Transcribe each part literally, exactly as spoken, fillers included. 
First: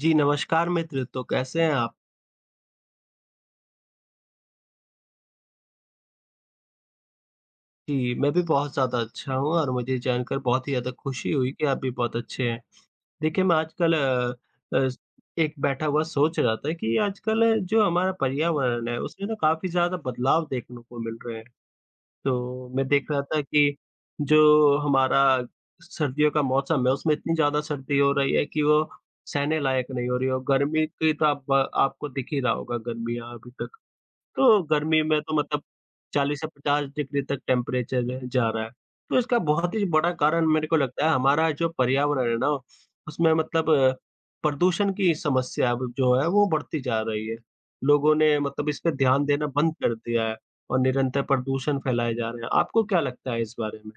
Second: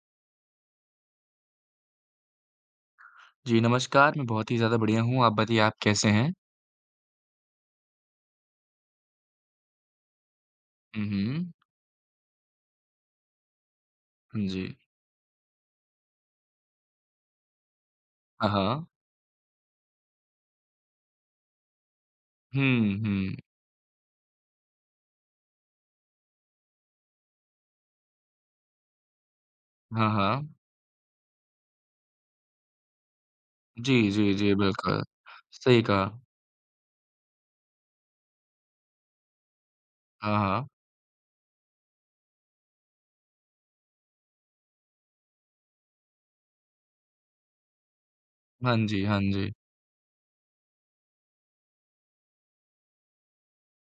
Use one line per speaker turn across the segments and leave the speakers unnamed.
जी, नमस्कार मित्र। तो कैसे हैं आप?
जी, नमस्कार। मैं बहुत ही ज़्यादा बढ़िया हूँ, आप बताइए आप कैसे हैं?
जी, मैं भी बहुत ज़्यादा अच्छा हूँ और मुझे जानकर बहुत ही ज़्यादा
हुँ,
खुशी हुई
हुँ।
कि आप भी बहुत अच्छे हैं। देखिए, मैं आजकल अ
हाँ जी।
अ, एक बैठा हुआ सोच रहा था कि आजकल जो हमारा
हाँ, हाँ।
पर्यावरण है, उसमें ना काफ़ी ज़्यादा बदलाव देखने को मिल रहे हैं। तो मैं
हुँ,
देख रहा
हुँ।
था कि जो हमारा सर्दियों का मौसम है, उसमें इतनी ज़्यादा सर्दी हो रही है कि वो सहने लायक नहीं
हाँ,
हो रही है और
हाँ।
गर्मी की तो आप आपको दिख ही रहा होगा गर्मी यहाँ अभी तक।
जी, जी, जी,
तो गर्मी
बिल्कुल।
में तो मतलब
सही कहा।
चालीस से पचास डिग्री तक टेम्परेचर जा रहा है। तो इसका बहुत ही बड़ा
हाँ,
कारण
हाँ।
मेरे को लगता है हमारा जो पर्यावरण है ना, उसमें मतलब अ, प्रदूषण की समस्या अब जो है वो बढ़ती जा रही है। लोगों ने मतलब
हाँ
इस पे
जी, हाँ
ध्यान देना
जी।
बंद कर दिया है और निरंतर प्रदूषण फैलाए जा रहे हैं। आपको क्या लगता है इस बारे में?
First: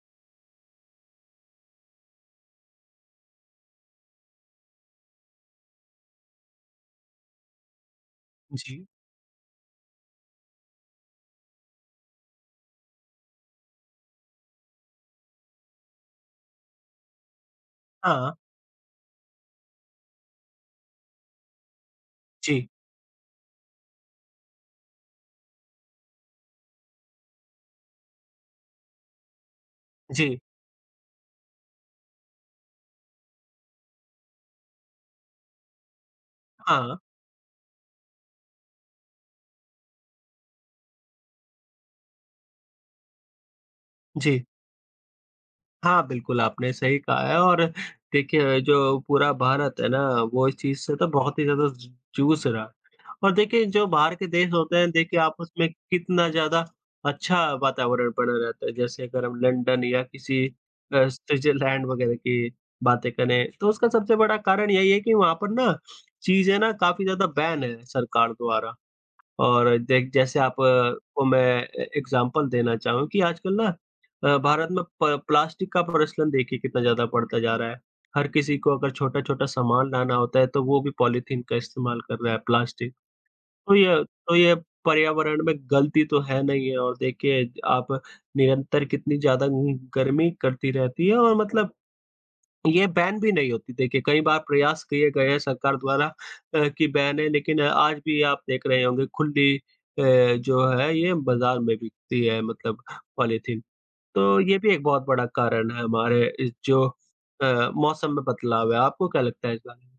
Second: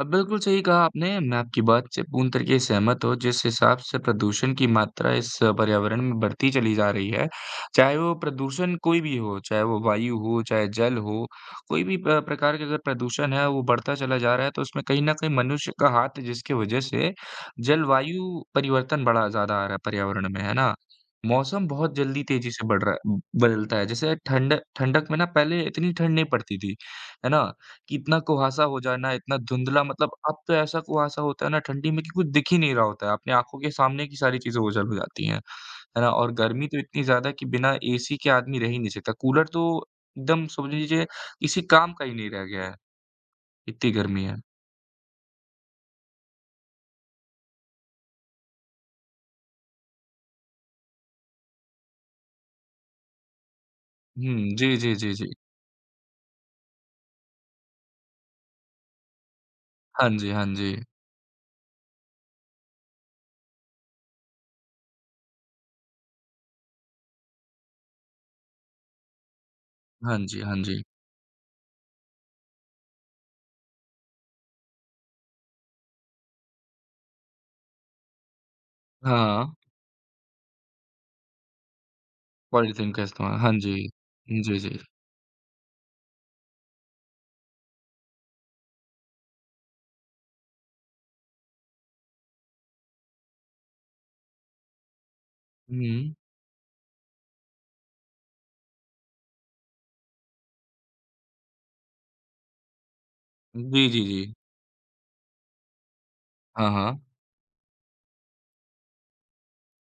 अब बिल्कुल सही कहा आपने। मैं आपकी बात से पूर्ण तरीके से सहमत हूँ। जिस हिसाब से प्रदूषण की मात्रा इस पर्यावरण में बढ़ती चली जा रही है, चाहे वो प्रदूषण
जी।
कोई भी हो, चाहे वो वायु हो, चाहे जल हो, कोई भी प प्रकार के अगर प्रदूषण है, वो बढ़ता चला जा रहा है, तो उसमें कहीं न कहीं मनुष्य का हाथ है, जिसकी वजह से
हाँ।
जलवायु परिवर्तन बड़ा ज़्यादा आ रहा है पर्यावरण में, है ना? मौसम बहुत जल्दी तेज़ी से
जी,
बढ़ रहा है बदलता है। जैसे ठंड ठंडक में ना पहले इतनी ठंड नहीं पड़ती थी, है ना? कि इतना कुहासा हो जाना, इतना धुंधला मतलब अब
जी।
तो ऐसा कुहासा होता है ना ठंडी में कि कुछ दिख ही नहीं रहा होता है। अपनी आँखों के सामने की सारी चीज़ें ओझल हो जाती हैं। है ना? और गर्मी तो
हाँ,
इतनी ज़्यादा कि बिना एसी के आदमी रह ही नहीं सकता। कूलर तो एकदम समझ लीजिए किसी काम का ही नहीं रह गया है, इतनी गर्मी है।
जी। हाँ, बिल्कुल, आपने सही कहा है और देखिए, जो पूरा भारत है ना, वो इस चीज़ से तो बहुत ही ज़्यादा ज जूझ रहा है और देखिए, जो बाहर के
हुँ,
देश होते
जी,
हैं,
जी, जी,
देखिए,
जी।
आपस में कितना ज़्यादा अच्छा वातावरण बना रहता है। जैसे अगर हम लंदन या
हाँ जी,
किसी
हाँ जी।
अ, स्विट्ज़रलैंड वगैरह की बातें करें, तो उसका सबसे बड़ा कारण यही है कि वहाँ पर ना, चीज़ें ना काफ़ी ज़्यादा बैन है सरकार द्वारा। और देख
हाँ
जैसे
जी, हाँ
आप
जी।
अ, को मैं ए एग्ज़ाम्पल देना चाहूँ कि आजकल ना अ, भारत में प प्लास्टिक का प्रचलन देखिए कितना ज़्यादा बढ़ता जा रहा है। हर किसी को अगर
हाँ,
छोटा-छोटा सामान लाना होता है, तो वो भी पॉलीथीन का इस्तेमाल कर रहा है, प्लास्टिक।
पॉलीथीन का इस्तेमाल। हाँ
तो
जी।
ये तो ये
जी, जी।
पर्यावरण में गलती तो है नहीं है और देखिए आप निरंतर कितनी ज़्यादा गर्मी करती रहती है और मतलब ये बैन भी नहीं होती। देखिए, कई बार प्रयास किए गए हैं सरकार द्वारा
हुँ।
अ, कि बैने लेकिन अ, आज भी आप देख रहे होंगे खुली अ, जो है ये बाज़ार में बिकती है मतलब पॉलीथीन।
जी, जी, जी।
तो ये भी एक बहुत बड़ा कारण है हमारे इस
हाँ,
जो
हाँ।
अ, मौसम में बदलाव है। आपको क्या लगता है इस बारे में?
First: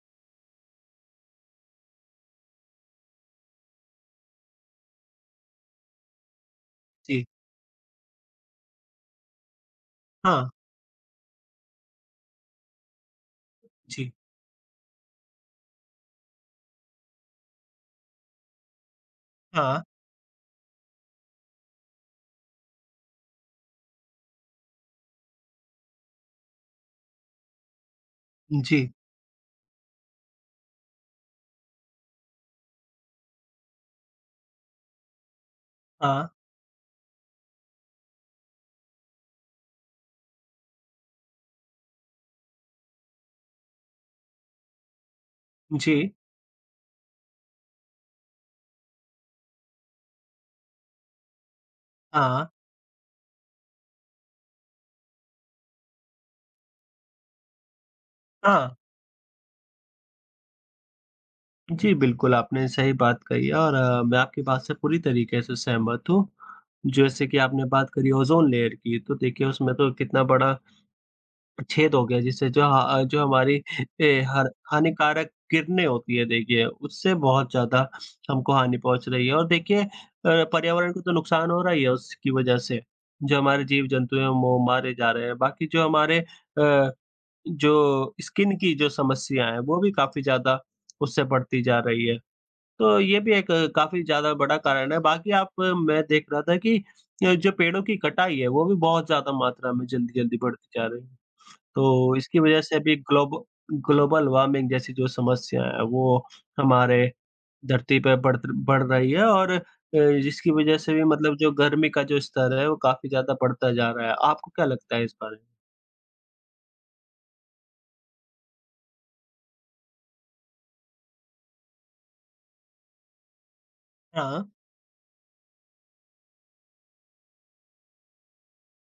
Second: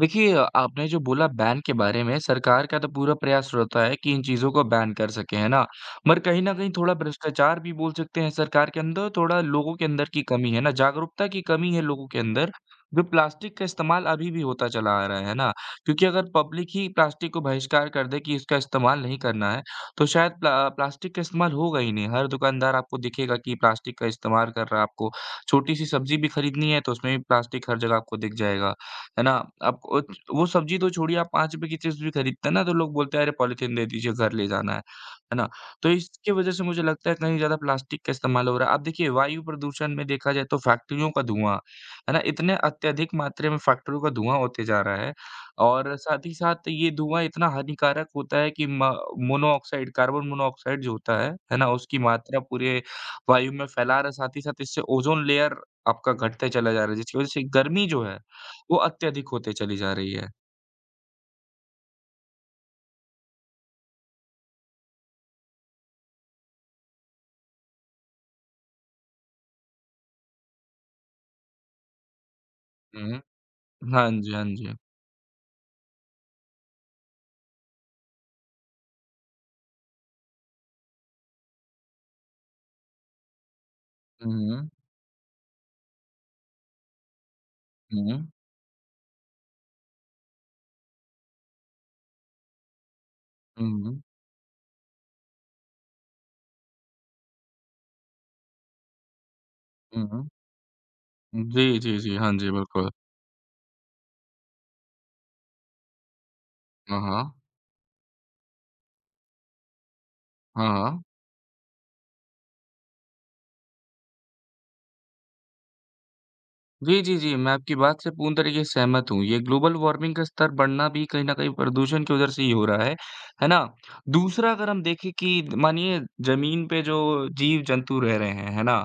देखिए, आपने जो बोला बैन के बारे में, सरकार का तो पूरा प्रयास रहता है कि इन चीज़ों को बैन कर सकें, है ना? मगर कहीं न कहीं थोड़ा
जी,
भ्रष्टाचार भी बोल सकते हैं सरकार के अंदर, थोड़ा लोगों के अंदर की
हाँ,
कमी है ना, जागरूकता की कमी है लोगों के अंदर, जो प्लास्टिक का इस्तेमाल
जी,
अभी भी होता चला आ रहा है, है ना? क्योंकि अगर पब्लिक ही प्लास्टिक को बहिष्कार कर दे कि इसका इस्तेमाल नहीं करना है,
हाँ,
तो शायद प्ला प्लास्टिक का इस्तेमाल होगा ही नहीं। हर दुकानदार आपको दिखेगा कि प्लास्टिक का इस्तेमाल कर रहा है, आपको छोटी-सी सब्ज़ी भी खरीदनी है, तो उसमें भी प्लास्टिक हर जगह आपको दिख जाएगा।
जी,
है ना? आप ओ वो सब्ज़ी तो छोड़िए आप ₹पाँच रुपए की चीज़ भी खरीदते हैं ना तो लोग बोलते हैं अरे पॉलीथीन दे दीजिए घर ले जाना है। है ना? तो
हाँ,
इसकी वज़ह से मुझे लगता है कहीं ज़्यादा प्लास्टिक का इस्तेमाल हो रहा है। आप देखिए वायु प्रदूषण में देखा जाए तो फैक्ट्रियों का धुआँ, है ना? इतने अत्यधिक मात्रा में फैक्ट्रियों का धुआँ होते जा रहा है और
जी,
साथ ही साथ ये धुआँ इतना हानिकारक होता है कि म मोनोऑक्साइड कार्बन मोनोऑक्साइड जो होता है, है ना? उसकी मात्रा
हाँ,
पूरे वायु में फैला रहा है साथ ही साथ इससे ओज़ोन लेयर आपका घटते चला जा रहा है जिसकी वज़ह से गर्मी जो है
हाँ, हाँ।
वो अत्यधिक होते चली जा रही है।
जी, बिल्कुल, आपने सही बात कही है और अ, मैं आपकी बात से पूरी तरीके से सहमत हूँ। जैसे कि आपने बात करी ओज़ोन लेयर की, तो देखिए उसमें तो कितना बड़ा छेद हो गया जिससे जो ह
हुँ।
जो हमारी
हाँ
ए,
जी, हाँ
हर
जी।
हानिकारक किरणें होती हैं देखिए, उससे बहुत ज़्यादा हमको हानि पहुँच रही है और देखिए अ, पर्यावरण को तो नुकसान हो रहा ही है उसकी वजह से। जो हमारे जीव-जंतु हैं वो
हुँ,
मारे जा रहे हैं, बाकी जो हमारे अ, जो
हुँ,
स्किन की जो समस्या है वो भी काफ़ी ज़्यादा उससे बढ़ती जा रही है। तो ये भी एक
हुँ,
काफ़ी ज़्यादा बड़ा कारण है। बाकी आप अ, मैं देख रहा था कि अ, जो पेड़ों की कटाई है, वो भी बहुत ज़्यादा मात्रा में
हुँ, हुँ।
जल्दी-जल्दी बढ़ती जा रही है।
जी, जी,
तो
जी। हाँ
इसकी
जी,
वजह से
बिल्कुल।
अभी ग्लोब ग्लोबल वार्मिंग जैसी जो समस्या है, वो हमारे
हाँ, हाँ।
धरती पे बढ़ बढ़ रही है और अ, जिसकी
हाँ,
वजह से
हाँ।
भी मतलब जो गर्मी का जो स्तर है, वो काफ़ी ज़्यादा बढ़ता जा रहा है। आपको क्या लगता है इस बारे में?
जी, जी, जी। मैं आपकी बात से पूर्ण तरीके से सहमत हूँ। ये ग्लोबल वार्मिंग का स्तर बढ़ना भी कहीं न कहीं प्रदूषण की वजह से ही हो रहा है, है ना?
हाँ,
दूसरा अगर हम देखें कि मानिए ज़मीन पे जो जीव-जंतु रह रहे हैं, है ना?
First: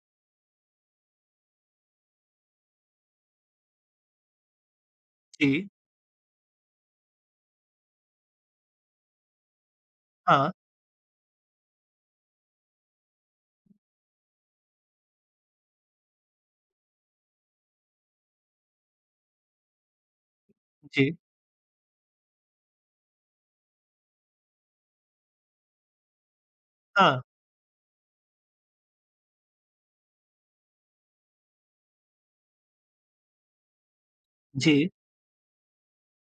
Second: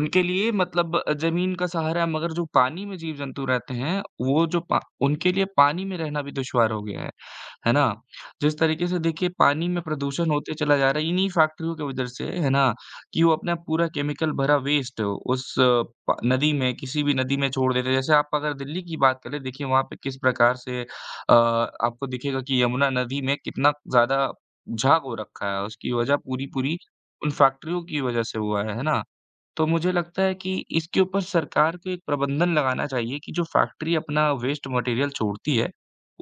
उनके लिए मतलब ज़मीन का सहारा है मगर जो पानी में जीव-जंतु रहते हैं, वो जो पा उनके लिए
जी।
पानी में रहना भी दुश्वार हो गया है, है ना? जिस तरीके से देखिए पानी में प्रदूषण
हाँ,
होते चला जा रहा है इन्हीं फैक्ट्रियों की वजह से, है ना? कि वो अपना पूरा केमिकल भरा वेस्ट उस अ, प नदी में किसी भी नदी में छोड़ देते हैं। जैसे आप अगर दिल्ली की बात करें, देखिए वहाँ पे किस प्रकार से अ,
जी।
आपको दिखेगा कि यमुना नदी में कितना ज़्यादा झाग हो रखा है, उसकी वजह पूरी-पूरी
हाँ,
उन फैक्ट्रियों की वजह से हुआ है, है ना? तो मुझे लगता है कि इसके ऊपर सरकार को एक प्रबंधन लगाना चाहिए कि जो फैक्ट्री अपना वेस्ट
जी।
मटेरियल छोड़ती है,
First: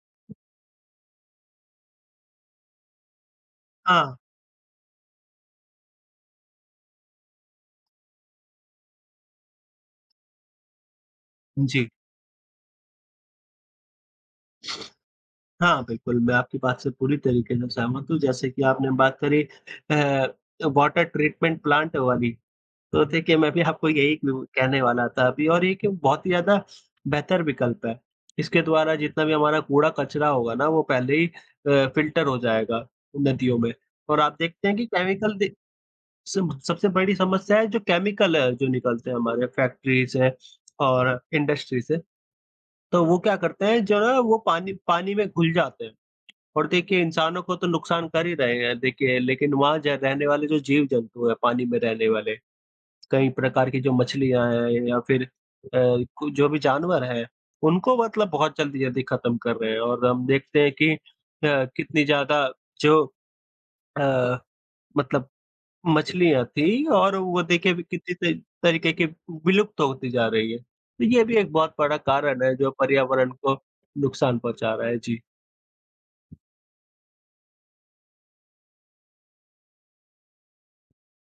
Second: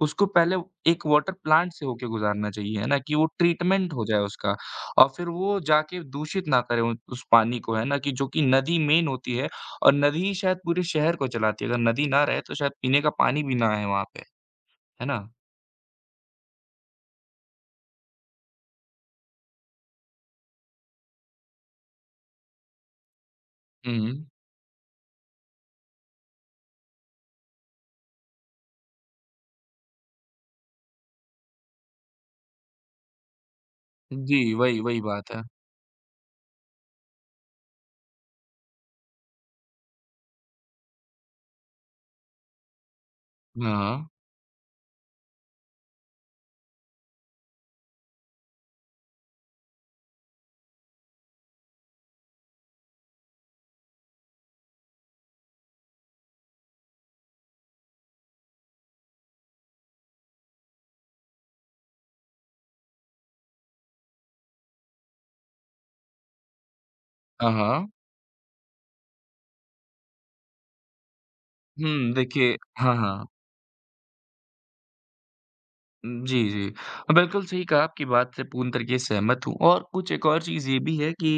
उसको पहले एक वाटर प्लांट से होके गुज़ारना चाहिए, है ना? कि वो ट्रीटमेंट हो
हाँ,
जाए उसका और फिर वो जाके दूषित ना करे उ उस पानी को, है ना? कि जो कि नदी मेन होती है और नदी ही शायद पूरे शहर को चलाती है। अगर
जी।
नदी ना रहे तो शायद पीने का पानी भी ना आए वहाँ पे, है ना?
हाँ, बिल्कुल, मैं आपकी बात से पूरी तरीके से सहमत हूँ, जैसे कि आपने बात करी अ, वाटर ट्रीटमेंट प्लांट वाली, तो देखिए मैं भी आपको
हुँ।
यही क कहने वाला था अभी और ये कि बहुत ही ज़्यादा बेहतर विकल्प है। इसके द्वारा जितना भी हमारा कूड़ा-कचरा होगा ना, वो पहले ही अ, फ़िल्टर हो जाएगा नदियों में और आप
जी,
देखते हैं
वही
कि
वही बात
केमिकल
है।
दे सब सबसे बड़ी समस्या है जो केमिकल है, जो निकलते हैं हमारे फैक्ट्री से और इंडस्ट्री से, तो वो क्या करते हैं, जो
हाँ।
ना वो पानी पानी में घुल जाते हैं। और देखिए इंसानों को तो नुकसान कर ही रहे हैं देखिए लेकिन वहाँ ज रहने वाले जो जीव-जंतु हैं पानी में रहने वाले, कई प्रकार की जो मछलियाँ हैं या फिर अ, कु जो भी जानवर हैं, उनको मतलब बहुत जल्दी-जल्दी खत्म कर रहे हैं और हम देखते हैं कि अ, कितनी ज़्यादा जो अ, मतलब मछलियाँ थी और वो
हाँ,
देखिए अभी
हाँ।
कितनी त तरीके की विलुप्त होती जा रही है। तो ये भी एक बहुत बड़ा
हुँ,
कारण है
देखिए
जो
हाँ, हाँ।
पर्यावरण को नुकसान पहुँचा रहा है। जी।
उम, जी, जी। बिल्कुल सही कहा, आपकी बात से पूर्ण तरीके से सहमत हूँ और कुछ एक और चीज़ ये भी है कि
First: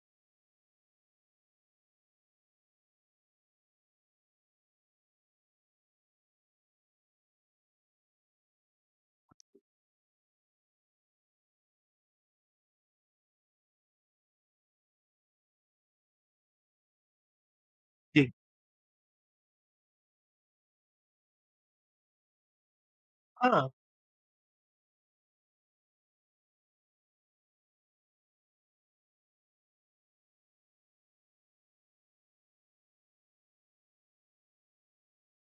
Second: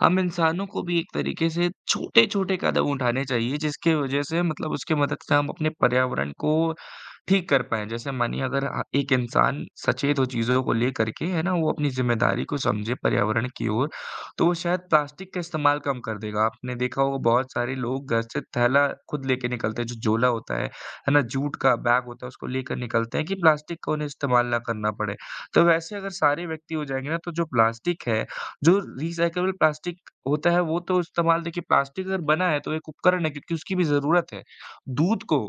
हम इंसानों को भी एक तरीके से छोटे-छोटे कदम उठाने चाहिए, जिसकी वजह से मतलब उसकी मदद से हम अपने पर्यावरण को ठीक कर पाएँ। जैसे मानिए अगर अ, एक इंसान सचेत हो चीज़ों को लेकर के, है ना? वो अपनी ज़िम्मेदारी को समझे पर्यावरण की ओर, तो वो शायद प्लास्टिक का इस्तेमाल कम कर देगा। आपने देखा होगा बहुत सारे लोग घर
जी।
से थैला खुद लेके निकलते हैं, जो झोला होता है, है ना, जूट का बैग होता है उसको लेकर निकलते हैं कि
हाँ।
प्लास्टिक का उन्हें इस्तेमाल ना करना पड़े। तो वैसे अगर सारे व्यक्ति हो जाएँगे ना तो जो प्लास्टिक है, जो रिसाइक्लेबल प्लास्टिक होता है वो तो इस्तेमाल देखिए प्लास्टिक अगर बना है तो एक उपकरण है क्योंकि उसकी भी ज़रूरत है। दूध को,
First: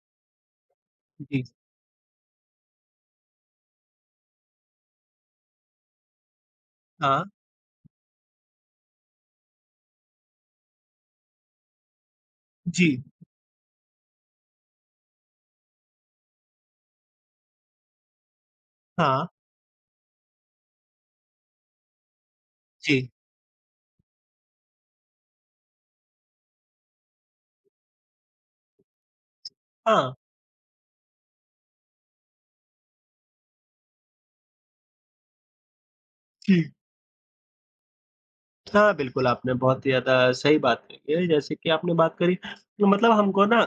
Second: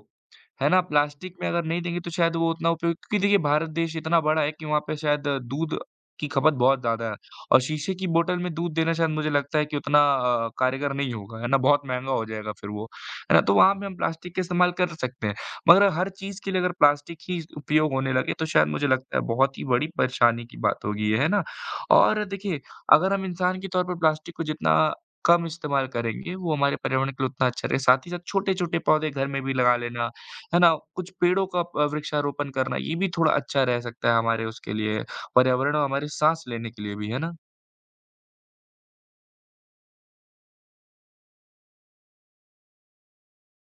है ना, प्लास्टिक
जी।
में अगर नहीं देंगे तो शायद वो उतना उपयोग क्योंकि देखिए भारत देश इतना बड़ा है कि वहाँ पे शायद अ, दूध की खपत बहुत ज़्यादा है
हाँ।
और शीशे की बोतल में दूध देना शायद मुझे लगता है कि उतना अ, कारगर नहीं होगा, है ना, बहुत महँगा हो जाएगा फिर वो,
जी।
है ना? तो वहाँ पे हम प्लास्टिक का इस्तेमाल कर सकते हैं। मगर हर चीज़ के लिए अगर प्लास्टिक ही उपयोग होने लगे तो शायद मुझे लगता है
हाँ,
बहुत ही बड़ी परेशानी की बात होगी ये, है ना? और देखिए
जी।
अगर हम इंसान के तौर पर प्लास्टिक को जितना कम इस्तेमाल करेंगे वो हमारे पर्यावरण के लिए उतना अच्छा रहे। साथ ही साथ छोटे-छोटे पौधे घर में भी लगा लेना,
हाँ,
है ना? कुछ पेड़ों का अ, वृक्षारोपण करना ये भी थोड़ा अच्छा रह सकता है हमारे उसके लिए पर्यावरण और हमारे साँस
जी।
लेने के लिए भी, है ना?
हाँ, बिल्कुल, आपने बहुत ही ज़्यादा सही बात कही है, जैसे कि आपने बात करी मतलब हमको ना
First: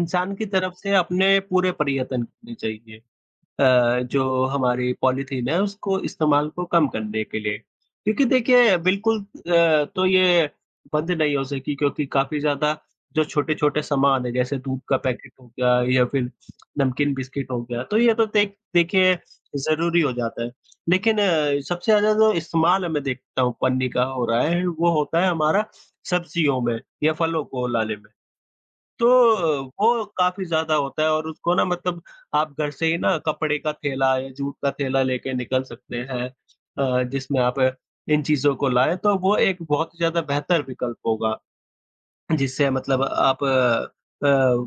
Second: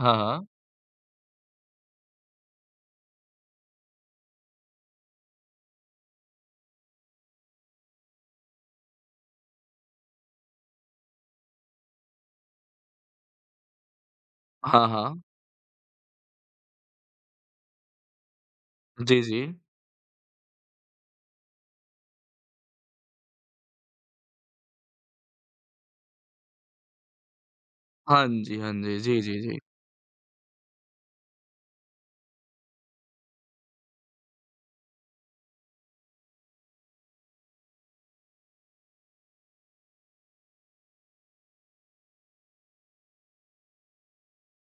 हाँ,
की
हाँ।
तरफ से अपने पूरे प्रयत्न करने चाहिए। अ, जो हमारी पॉलीथीन है उसको इस्तेमाल को कम करने के लिए। क्योंकि देखिए बिल्कुल अ, तो ये बंद नहीं हो सकी क्योंकि काफ़ी ज़्यादा जो छोटे-छोटे सामान है जैसे दूध
हाँ,
का
हाँ।
पैकेट हो गया या फिर नमकीन बिस्किट हो गया, तो ये तो देख देखिए
जी, जी।
ज़रूरी हो जाता है। लेकिन अ, सबसे ज़्यादा जो इस्तेमाल मैं देखता हूँ पन्नी का हो रहा है, वो होता है हमारा सब्जियों में या फलों को लाने में।
हाँ जी, हाँ जी।
तो
जी, जी, जी।
वो काफ़ी ज़्यादा होता है और उसको ना मतलब आप घर से ही ना कपड़े का थैला या जूट का थैला लेके निकल सकते हैं, अ, जिसमें आप इन चीज़ों को लाएँ, तो वो एक बहुत ही ज़्यादा बेहतर विकल्प होगा। जिससे मतलब आप अ अ,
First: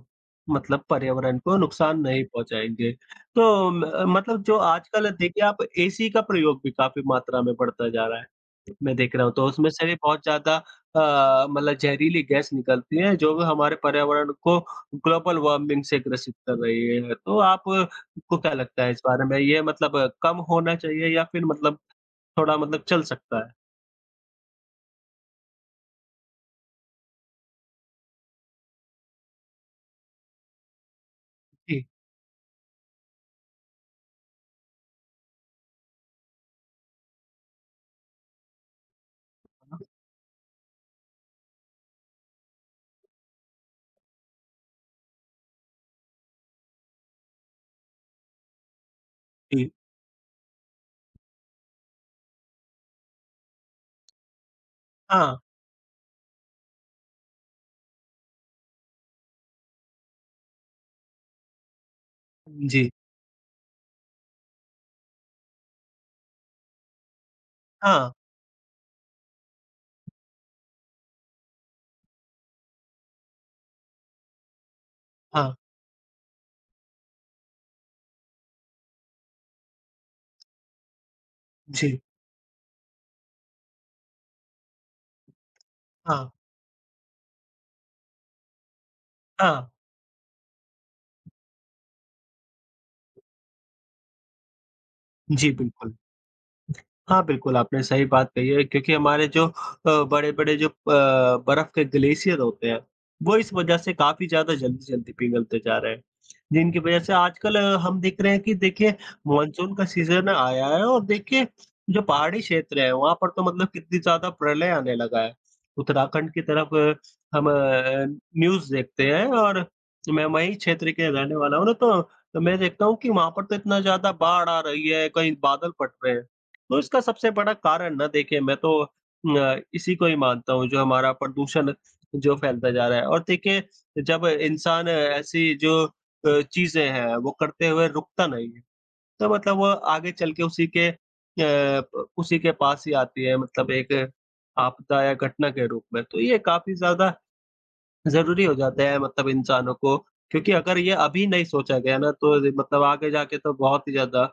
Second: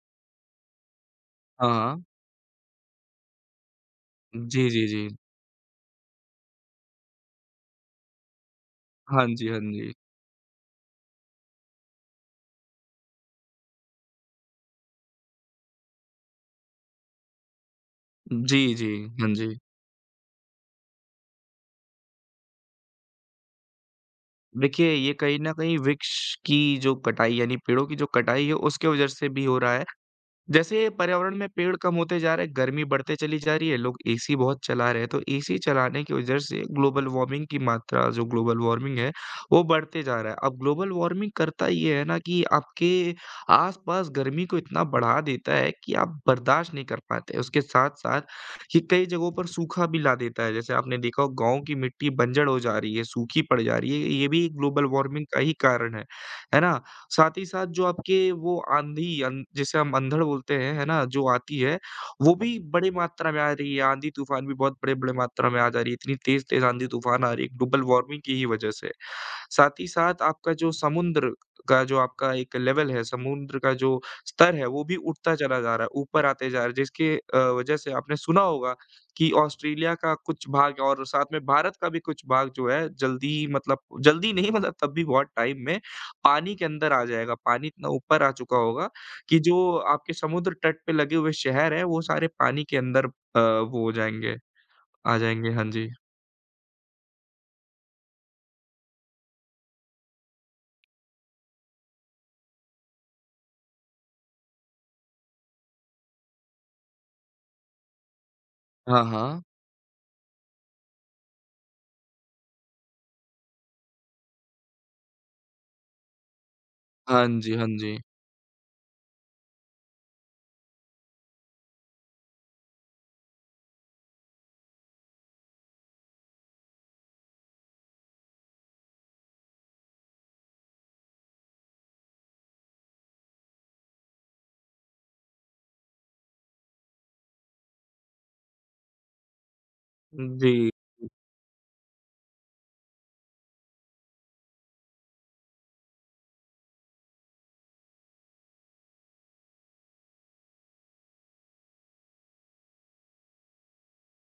मतलब पर्यावरण को
हाँ,
नुकसान
हाँ।
नहीं पहुँचाएँगे। तो म मतलब जो
जी, जी, जी।
आजकल देखिए आप एसी का प्रयोग भी काफ़ी मात्रा में बढ़ता जा रहा है। मैं देख रहा
हाँ
हूँ तो
जी, हाँ
उसमें से
जी।
भी बहुत ज़्यादा अ, मतलब ज़हरीली गैस निकलती है जो भी हमारे पर्यावरण को ग्लोबल वार्मिंग से ग्रसित कर रही है। तो आपको क्या
जी,
लगता है
जी।
इस बारे
हाँ
में?
जी।
ये मतलब अ, कम होना चाहिए या फिर मतलब थोड़ा मतलब चल सकता है?
देखिए, ये कहीं न कहीं वृक्ष की जो कटाई यानी पेड़ों की जो कटाई है उसके वजह से भी हो रहा है जैसे पर्यावरण में पेड़
जी,
कम होते जा रहे हैं, गर्मी बढ़ते चली जा रही है, लोग एसी बहुत चला रहे हैं, तो एसी चलाने की वजह से ग्लोबल वार्मिंग की मात्रा जो ग्लोबल वार्मिंग है, वो बढ़ते जा रहा है। अब ग्लोबल वार्मिंग करता ये है ना कि आपके आस-पास गर्मी को इतना बढ़ा देता है कि आप बर्दाश्त नहीं कर पाते। उसके साथ-साथ ये कई जगहों पर
जी।
सूखा भी ला देता है, जैसे आपने देखा हो गाँव की मिट्टी बंजर हो जा रही है, सूखी पड़ जा रही है, ये भी ग्लोबल वार्मिंग
हाँ।
का ही कारण है। है ना? साथ ही साथ जो आपके वो आँधी अन जिसे हम अंधड़ बोलते हैं, है ना? जो आती है, वो भी
जी।
बड़ी मात्रा में आ रही है, आँधी-तूफ़ान भी बहुत बड़े-बड़े मात्रा में आ जा रही है, इतनी तेज़-तेज़ आँधी-तूफ़ान आ रही है ग्लोबल
हाँ,
वार्मिंग की ही वजह से। साथ ही साथ आपका जो समुद्र का जो आपका एक लेवल है, समुद्र का जो स्तर है, वो भी उठता
हाँ।
चला जा रहा है, ऊपर आते जा रहा है, जिसके अ, वजह से आपने सुना होगा कि ऑस्ट्रेलिया का कुछ भाग और साथ में भारत का
जी,
भी कुछ भाग जो है, जल्दी मतलब जल्दी नहीं मतलब तब भी बहुत टाइम में
हाँ।
पानी के अंदर आ जाएगा, पानी इतना ऊपर आ चुका होगा कि जो
हाँ।
आपके समुद्र तट पे लगे हुए शहर हैं, वो सारे पानी के अंदर अ, वो हो जाएँगे, आ
जी,
जाएँगे। हाँ जी।
बिल्कुल। हाँ, बिल्कुल, आपने सही बात कही है क्योंकि हमारे जो अ, बड़े-बड़े जो अ, बर्फ के ग्लेशियर होते हैं, वो इस वजह से काफ़ी ज़्यादा जल्दी-जल्दी पिघलते जा रहे हैं। जिनकी वजह से आजकल अ, हम देख रहे हैं कि देखिए
हाँ, हाँ।
मानसून का सीज़न आया है और देखिए जो पहाड़ी क्षेत्र है, वहाँ पर तो मतलब कितनी ज़्यादा प्रलय आने लगा है। उत्तराखंड की तरफ
हाँ
हम
जी, हाँ
अ,
जी।
न्यूज़ देखते हैं और मैं वहीं क्षेत्र के रहने वाला हूँ ना तो, तो मैं देखता हूँ कि वहाँ पर तो इतना ज़्यादा बाढ़ आ रही है, कहीं बादल फट रहे हैं। तो इसका सबसे बड़ा कारण ना देखिए मैं तो अ, इसी को ही मानता हूँ जो हमारा प्रदूषण जो फैलता जा रहा है और देखिए जब इंसान ऐसी जो अ, चीज़ें हैं वो करते हुए रुकता नहीं है, तो मतलब वो आगे चल के
जी।
उसी के अ, प उसी के पास ही आती है मतलब एक आपदा या घटना के रूप में। तो ये काफ़ी ज़्यादा ज़रूरी हो जाता है मतलब इंसानों को, क्योंकि अगर ये अभी नहीं सोचा गया ना तो ये मतलब आगे जाके तो बहुत ही ज़्यादा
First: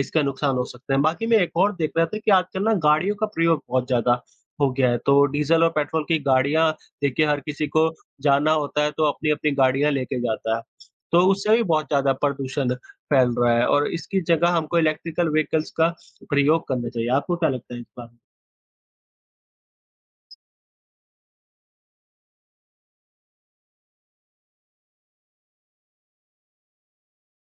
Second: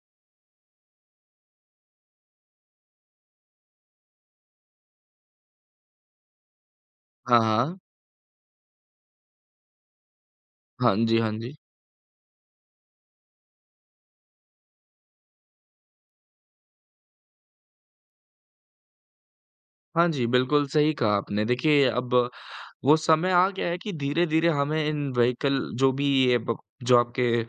इसका नुकसान हो सकता है। बाकी मैं एक और देख रहा था कि आजकल ना गाड़ियों का प्रयोग बहुत ज़्यादा हो गया है, तो डीज़ल और पेट्रोल की गाड़ियाँ देखिए हर
हाँ,
किसी
हाँ।
को जाना होता है तो अपनी-अपनी गाड़ियाँ लेके जाता है,
हाँ जी,
तो
हाँ जी।
उससे भी बहुत ज़्यादा प्रदूषण फैल रहा है और इसकी जगह हमको इलेक्ट्रिकल व्हीकल्स का प्रयोग करना चाहिए। आपको क्या लगता है इस बारे में?
हाँ जी, बिल्कुल सही कहा आपने। देखिए अब वो समय आ गया है कि धीरे-धीरे हमें इन व्हीकल जो भी ये ब जो आपके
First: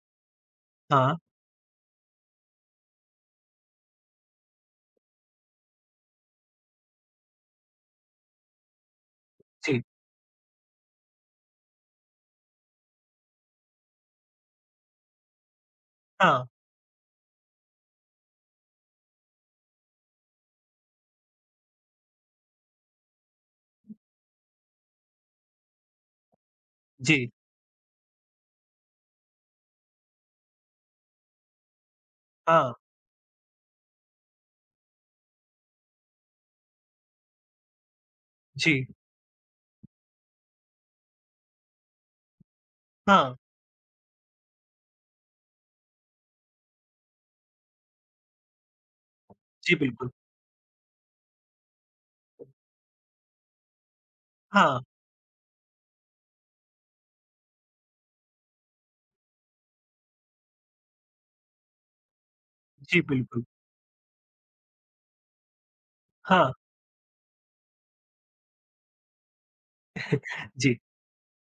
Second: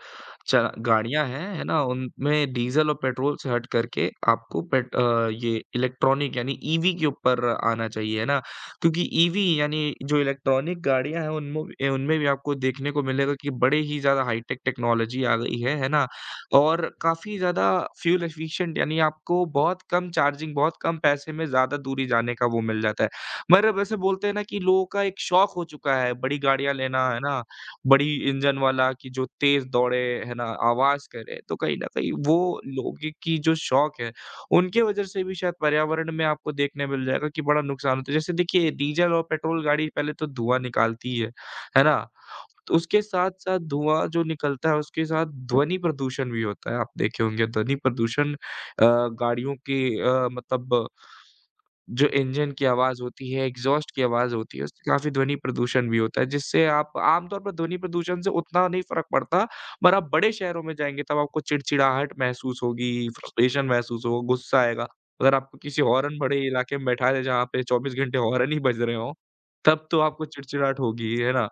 च
हाँ,
गाड़ियाँ हैं, है ना? उनमें डीज़ल और पेट्रोल से हट करके आपको पेट अ, ये इलेक्ट्रॉनिक यानी ईवी के ऊपर आना चाहिए, है ना? क्योंकि ईवी
जी,
यानी जो इलेक्ट्रॉनिक गाड़ियाँ हैं उनमो ए उनमें भी आपको देखने को मिलेगा कि बड़े ही ज़्यादा हाई-टेक टेक्नोलॉजी आ गई है, है ना?
हाँ,
और काफ़ी ज़्यादा फ्यूल एफिशिएंट यानी आपको बहुत कम चार्जिंग, बहुत कम पैसे में ज़्यादा दूरी जाने का वो मिल जाता है। मतलब ऐसे बोलते हैं ना कि लोगों का एक शौक हो चुका है, बड़ी गाड़ियाँ लेना, है
जी,
ना? बड़ी इंजन वाला कि जो तेज़ दौड़े, है ना? आवाज़ करे, तो कहीं न कहीं वो
हाँ,
लोगों की जो शौक है, उनके वजह से भी शायद पर्यावरण में आपको देखने मिल जाएगा कि बड़ा नुकसान होता है। जैसे देखिए
जी,
डीज़ल और पेट्रोल गाड़ी पहले तो धुआँ निकालती ही है, है ना? तो उसके
हाँ,
साथ-साथ धुआँ जो निकलता है, उसके साथ ध्वनि प्रदूषण भी होता है। आप देखे होंगे ध्वनि प्रदूषण अ, गाड़ियों
जी
के
बिल्कुल।
अ, मतलब जो इंजन की आवाज़ होती है, एग्ज़ॉस्ट की आवाज़ होती है,
हाँ,
उससे काफ़ी ध्वनि प्रदूषण भी होता है, जिससे आप आम तौर पर ध्वनि प्रदूषण से उतना नहीं फ़र्क पड़ता, पर आप बड़े शहरों में जाएँगे तब आपको चिड़चिड़ाहट महसूस
जी,
होगी,
बिल्कुल।
फ्रस्ट्रेशन महसूस होगा, गुस्सा आएगा। अगर आपको किसी हॉर्न भरे
हाँ,
इलाके में बैठा है जहाँ पे चौबीस घंटे हॉर्न ही बज रहे हों, तब तो आपको
जी,
चिड़चिड़ाहट होगी ही, है ना?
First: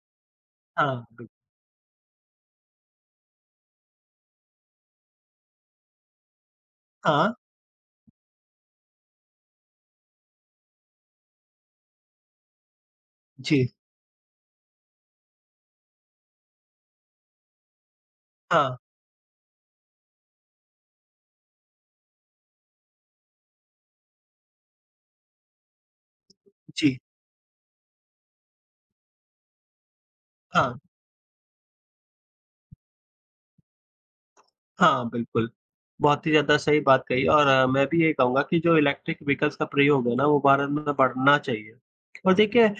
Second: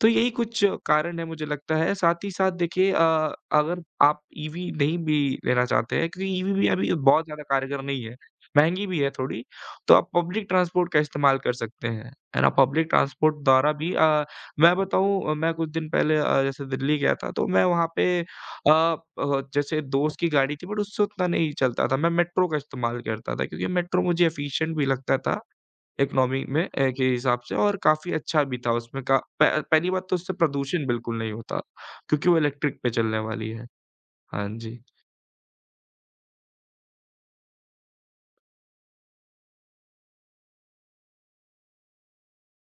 तो यही कुछ
हाँ,
कारण है
बिल
मुझे लगता है, साथ ही साथ देखिए अ, अगर आप ईवी नहीं भी लेना चाहते हैं क्योंकि ईवी भी अभी बहुत
हाँ,
ज़्यादा कारगर नहीं है, महँगी भी है थोड़ी। तो आप पब्लिक ट्रांसपोर्ट का इस्तेमाल कर सकते हैं, है ना? पब्लिक ट्रांसपोर्ट
जी,
द्वारा भी अ, मैं बताऊँ मैं कुछ दिन पहले अ, जैसे दिल्ली गया था तो मैं वहाँ पे अ
हाँ,
अ, जैसे दोस्त की गाड़ी थी बट उससे उतना नहीं चलता था, मैं मेट्रो का इस्तेमाल करता था क्योंकि मेट्रो मुझे एफिशिएंट भी लगता था इकोनॉमी में ए,
जी,
के हिसाब से और काफ़ी अच्छा भी था उसमें का प पहली बात तो उससे
हाँ।
प्रदूषण बिल्कुल नहीं होता क्योंकि वो इलेक्ट्रिक पे चलने वाली है। हाँ जी।
हाँ, बिल्कुल। बहुत ही ज़्यादा सही बात कही और अ, मैं भी यही कहूँगा कि जो इलेक्ट्रिक व्हीकल्स का प्रयोग है ना, वो भारत में बढ़ना चाहिए। और देखिए अ,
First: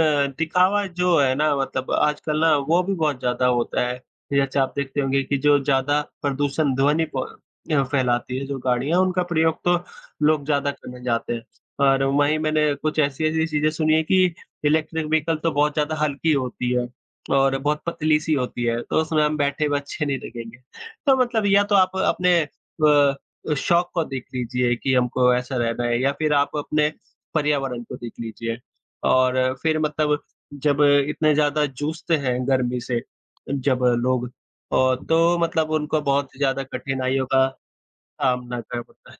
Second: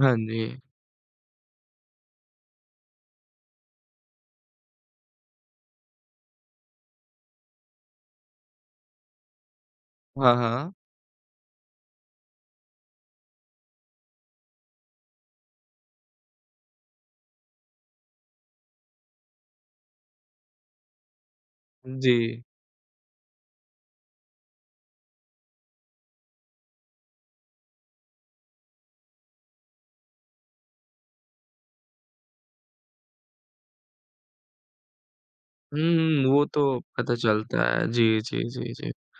हाँ जी।
दिखावा जो है ना मतलब आजकल ना वो भी बहुत ज़्यादा होता है। जैसे आप देखते होंगे कि जो ज़्यादा प्रदूषण ध्वनि प अ, फैलाती है जो गाड़ियाँ, उनका प्रयोग तो
हाँ,
लोग ज़्यादा
हाँ।
करने जाते हैं। और वहीं मैंने कुछ ऐसी-ऐसी चीज़ें सुनी है कि इलेक्ट्रिक व्हीकल तो बहुत ज़्यादा हल्की होती है और बहुत पतली-सी होती है, तो उसमें हम बैठे हुए अच्छे नहीं लगेंगे। तो मतलब या तो आप
जी।
अपने अ, शौक को देख लीजिए कि हमको ऐसा रहना है या फिर आप अपने पर्यावरण को देख लीजिए। और फिर मतलब जब इतने ज़्यादा जूझते हैं गर्मी से जब लोग अ, तो मतलब उनको
हुँ,
बहुत
वो
ज़्यादा
तो पता
कठिनाइयों का
चलता है। जी, जी,
सामना
जी,
करना
जी।
पड़ता है।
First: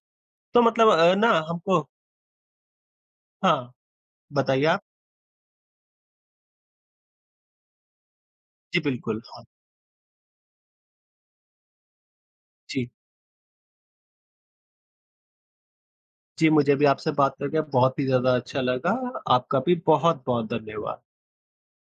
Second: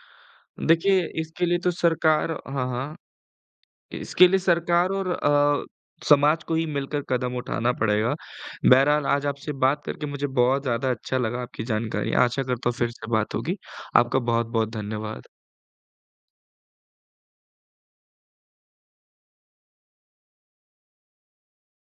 तो मतलब
देखिए,
अ, ना
इसके लिए तो
हमको
सरकार हाँ, हाँ।
हाँ,
इसके लिए
बताइए आप?
सरकार और अ, समाज को ही मिलकर कदम उठाना पड़ेगा।
जी,
बहरहाल,
बिल्कुल,
आज
हाँ।
आपसे बात करके मुझे बहुत ज़्यादा अच्छा लगा, आपकी जानकारी। आशा करता हूँ
जी।
फिर से बात होगी। आपका बहुत-बहुत धन्यवाद।
जी, मुझे भी आपसे बात करके बहुत ही ज़्यादा अच्छा लगा। आपका भी बहुत-बहुत धन्यवाद।